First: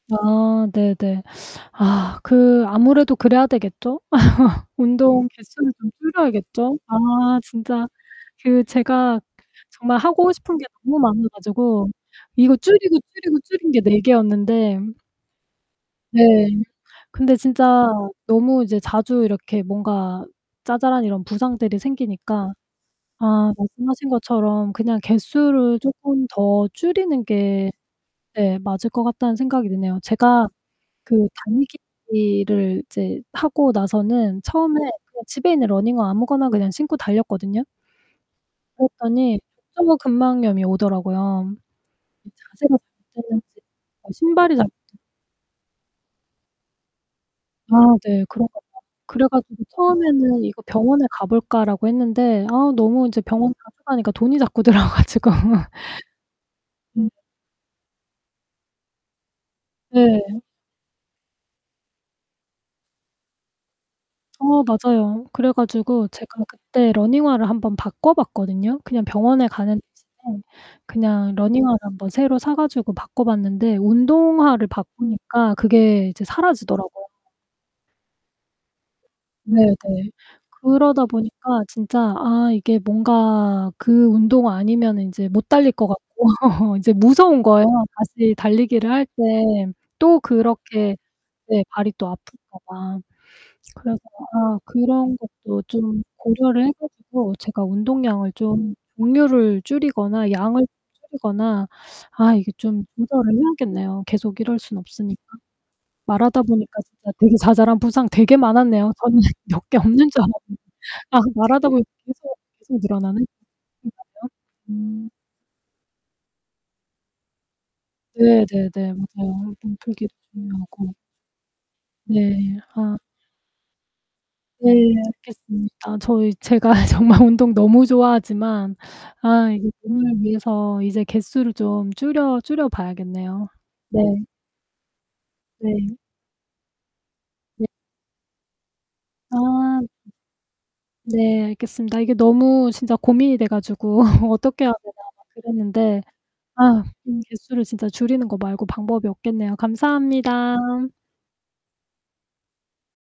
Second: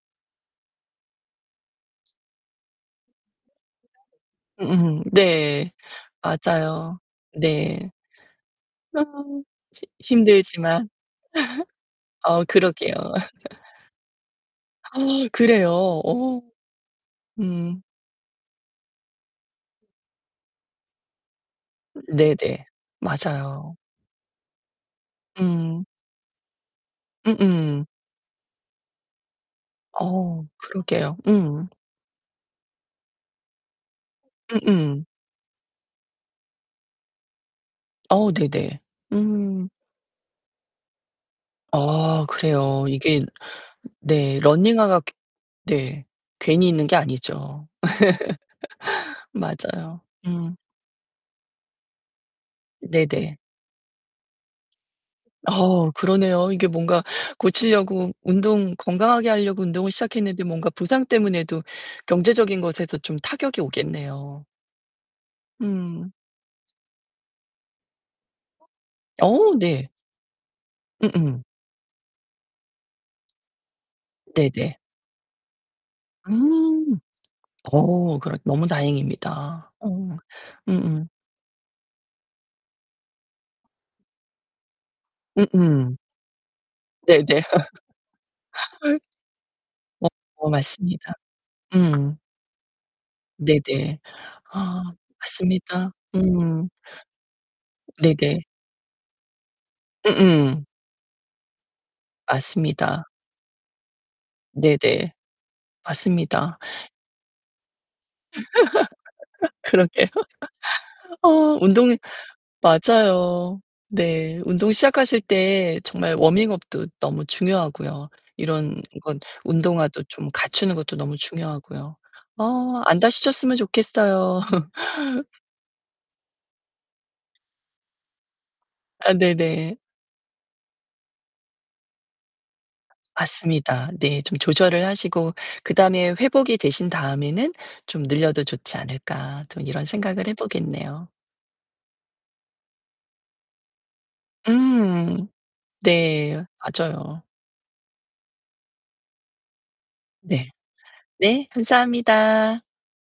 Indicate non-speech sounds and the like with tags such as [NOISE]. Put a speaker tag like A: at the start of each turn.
A: 아. 네네. 아. 그 아무래도 그래야 되겠죠? [LAUGHS]
B: 음음.
A: 운동
B: 네.
A: 개수를 좀 줄여야겠죠?
B: 맞아요.
A: 아 진짜
B: 네.
A: 그
B: 아.
A: 제가
B: 히
A: 정말 하고 싶은 게
B: 힘들지만.
A: 너무 많아 가지고
B: [LAUGHS] 어
A: 이거
B: 그러게요.
A: 줄이고, 줄이고, 줄인 게 4 개였는데
B: [LAUGHS] [GASPS] 그래요?
A: 네.
B: 어.
A: 근데
B: 음.
A: 진짜 너무 이제 자주 이렇게 뭔가 자잘한 이런 부상들이
B: 음
A: 생기니까
B: 네네.
A: 아
B: 맞아요.
A: 말씀하신 것처럼 그냥 개수를
B: 음.
A: 쪼끔 더 줄이는 게
B: 음음.
A: 예 맞을 것 같다는 생각이 드네요.
B: 어.
A: 제가
B: 그러게요.
A: 그
B: 음.
A: 달리기를 이제 하고 나서는 처음에
B: 음음.
A: 그냥 집에 있는 러닝화 아무거나 그냥 신고 달렸거든요.
B: 어. 네네.
A: 그랬더니
B: 음.
A: 족저근막염이 오더라고요.
B: 어
A: 이 자세가
B: 그래요. 이게
A: 잘못됐는지
B: 네
A: 신발이 잘못 됐
B: 러닝화가 괘 네. 괜히 있는 게 아니죠.
A: 아 네. 그런가 봐요. 그래
B: [LAUGHS]
A: 가지고
B: 맞아요.
A: 처음에는
B: 음.
A: '이거 병원에 가볼까.'라고 했는데 아 너무 이제
B: 네네.
A: 병원 자주 가니까 돈이 자꾸 들어 가지고.
B: 어 그러네요. 이게
A: [LAUGHS]
B: 뭔가
A: 음.
B: 고치려고 운동 건강하게 하려고 운동을
A: 네.
B: 시작했는데 뭔가 부상때문에도 경제적인 것에서 좀 타격이 오겠네요.
A: 어 맞아요. 그래 가지고
B: 음.
A: 제가 그때 러닝화를 한번 바꿔봤거든요. 그냥 병원에
B: 어
A: 가는
B: 네.
A: 대신에 그냥
B: 음음.
A: 러닝화를 한번 새로 사 가지고 바꿔봤는데 운동화를
B: 네네.
A: 바꾸니까 그게 이제
B: 음.
A: 사라지더라고요.
B: 어. 그러 너무 다행입니다.
A: 네네.
B: 어
A: 그러다
B: 음음.
A: 보니까 진짜 아 이게 뭔가 그 운동화 아니면은 인제 못 달릴 거
B: 음음.
A: 같고 [LAUGHS] 이제 무서운
B: 네네.
A: 거예요. 다시 달리기를
B: [LAUGHS]
A: 할 때 또
B: 어.
A: 그렇게
B: 맞습니다.
A: 네 발이 또
B: 음.
A: 아플까 봐. 그래서
B: 네네.
A: 아
B: 아
A: 그런 것도
B: 맞습니다.
A: 좀 고려를
B: 음.
A: 해 가지고 제가 운동량을
B: 네네.
A: 좀 종류를 줄이거나
B: 음음.
A: 양을 줄이거나 아 이게 좀
B: 맞습니다.
A: 조절을 해야겠네요. 계속 이럴 순
B: 네네.
A: 없으니까. 말하다
B: 맞습니다.
A: 보니까 진짜 되게 자잘한 부상 되게 많았네요. 저는
B: [LAUGHS]
A: 몇 개
B: 그러게요.
A: 없는 줄 알았는데.
B: [LAUGHS]
A: 아
B: 어
A: 말하다 보니까
B: 운동이
A: 계속 계속 늘어나네.
B: 맞아요.
A: [UNINTELLIGIBLE]
B: 네. 운동
A: 음.
B: 시작하실 때 정말 워밍업도 너무 중요하고요
A: 네
B: 이런
A: 네네.
B: 건
A: 맞아요.
B: 운동화도
A: 몸풀기도
B: 좀 갖추는
A: 중요하고.
B: 것도 너무 중요하고요.
A: 네.
B: 어
A: 아.
B: 안 다치셨으면 좋겠어요.
A: 네.
B: [LAUGHS]
A: 알겠습니다. 저희 제가 정말 운동 너무 좋아하지만
B: 아
A: 아 이제
B: 네네.
A: 몸을 위해서 이제 개수를 좀 줄여 줄여봐야겠네요.
B: 맞습니다.
A: 네.
B: 네, '좀 조절을 하시고
A: 네.
B: 그다음에 회복이 되신 다음에는
A: 네.
B: 좀 늘려도 좋지 않을까.' 좀
A: 아
B: 이런 생각을 해 보겠네요.
A: 네. 알겠습니다. 이게 너무 진짜 고민이 돼 가지고 [LAUGHS] 어떻게 해야 되나
B: 음.
A: 그랬는데
B: 네
A: 아
B: 맞아요.
A: 개수를 진짜 줄이는 거 말고 방법이 없겠네요.
B: 네.
A: 감사합니다.
B: 네. 감사합니다.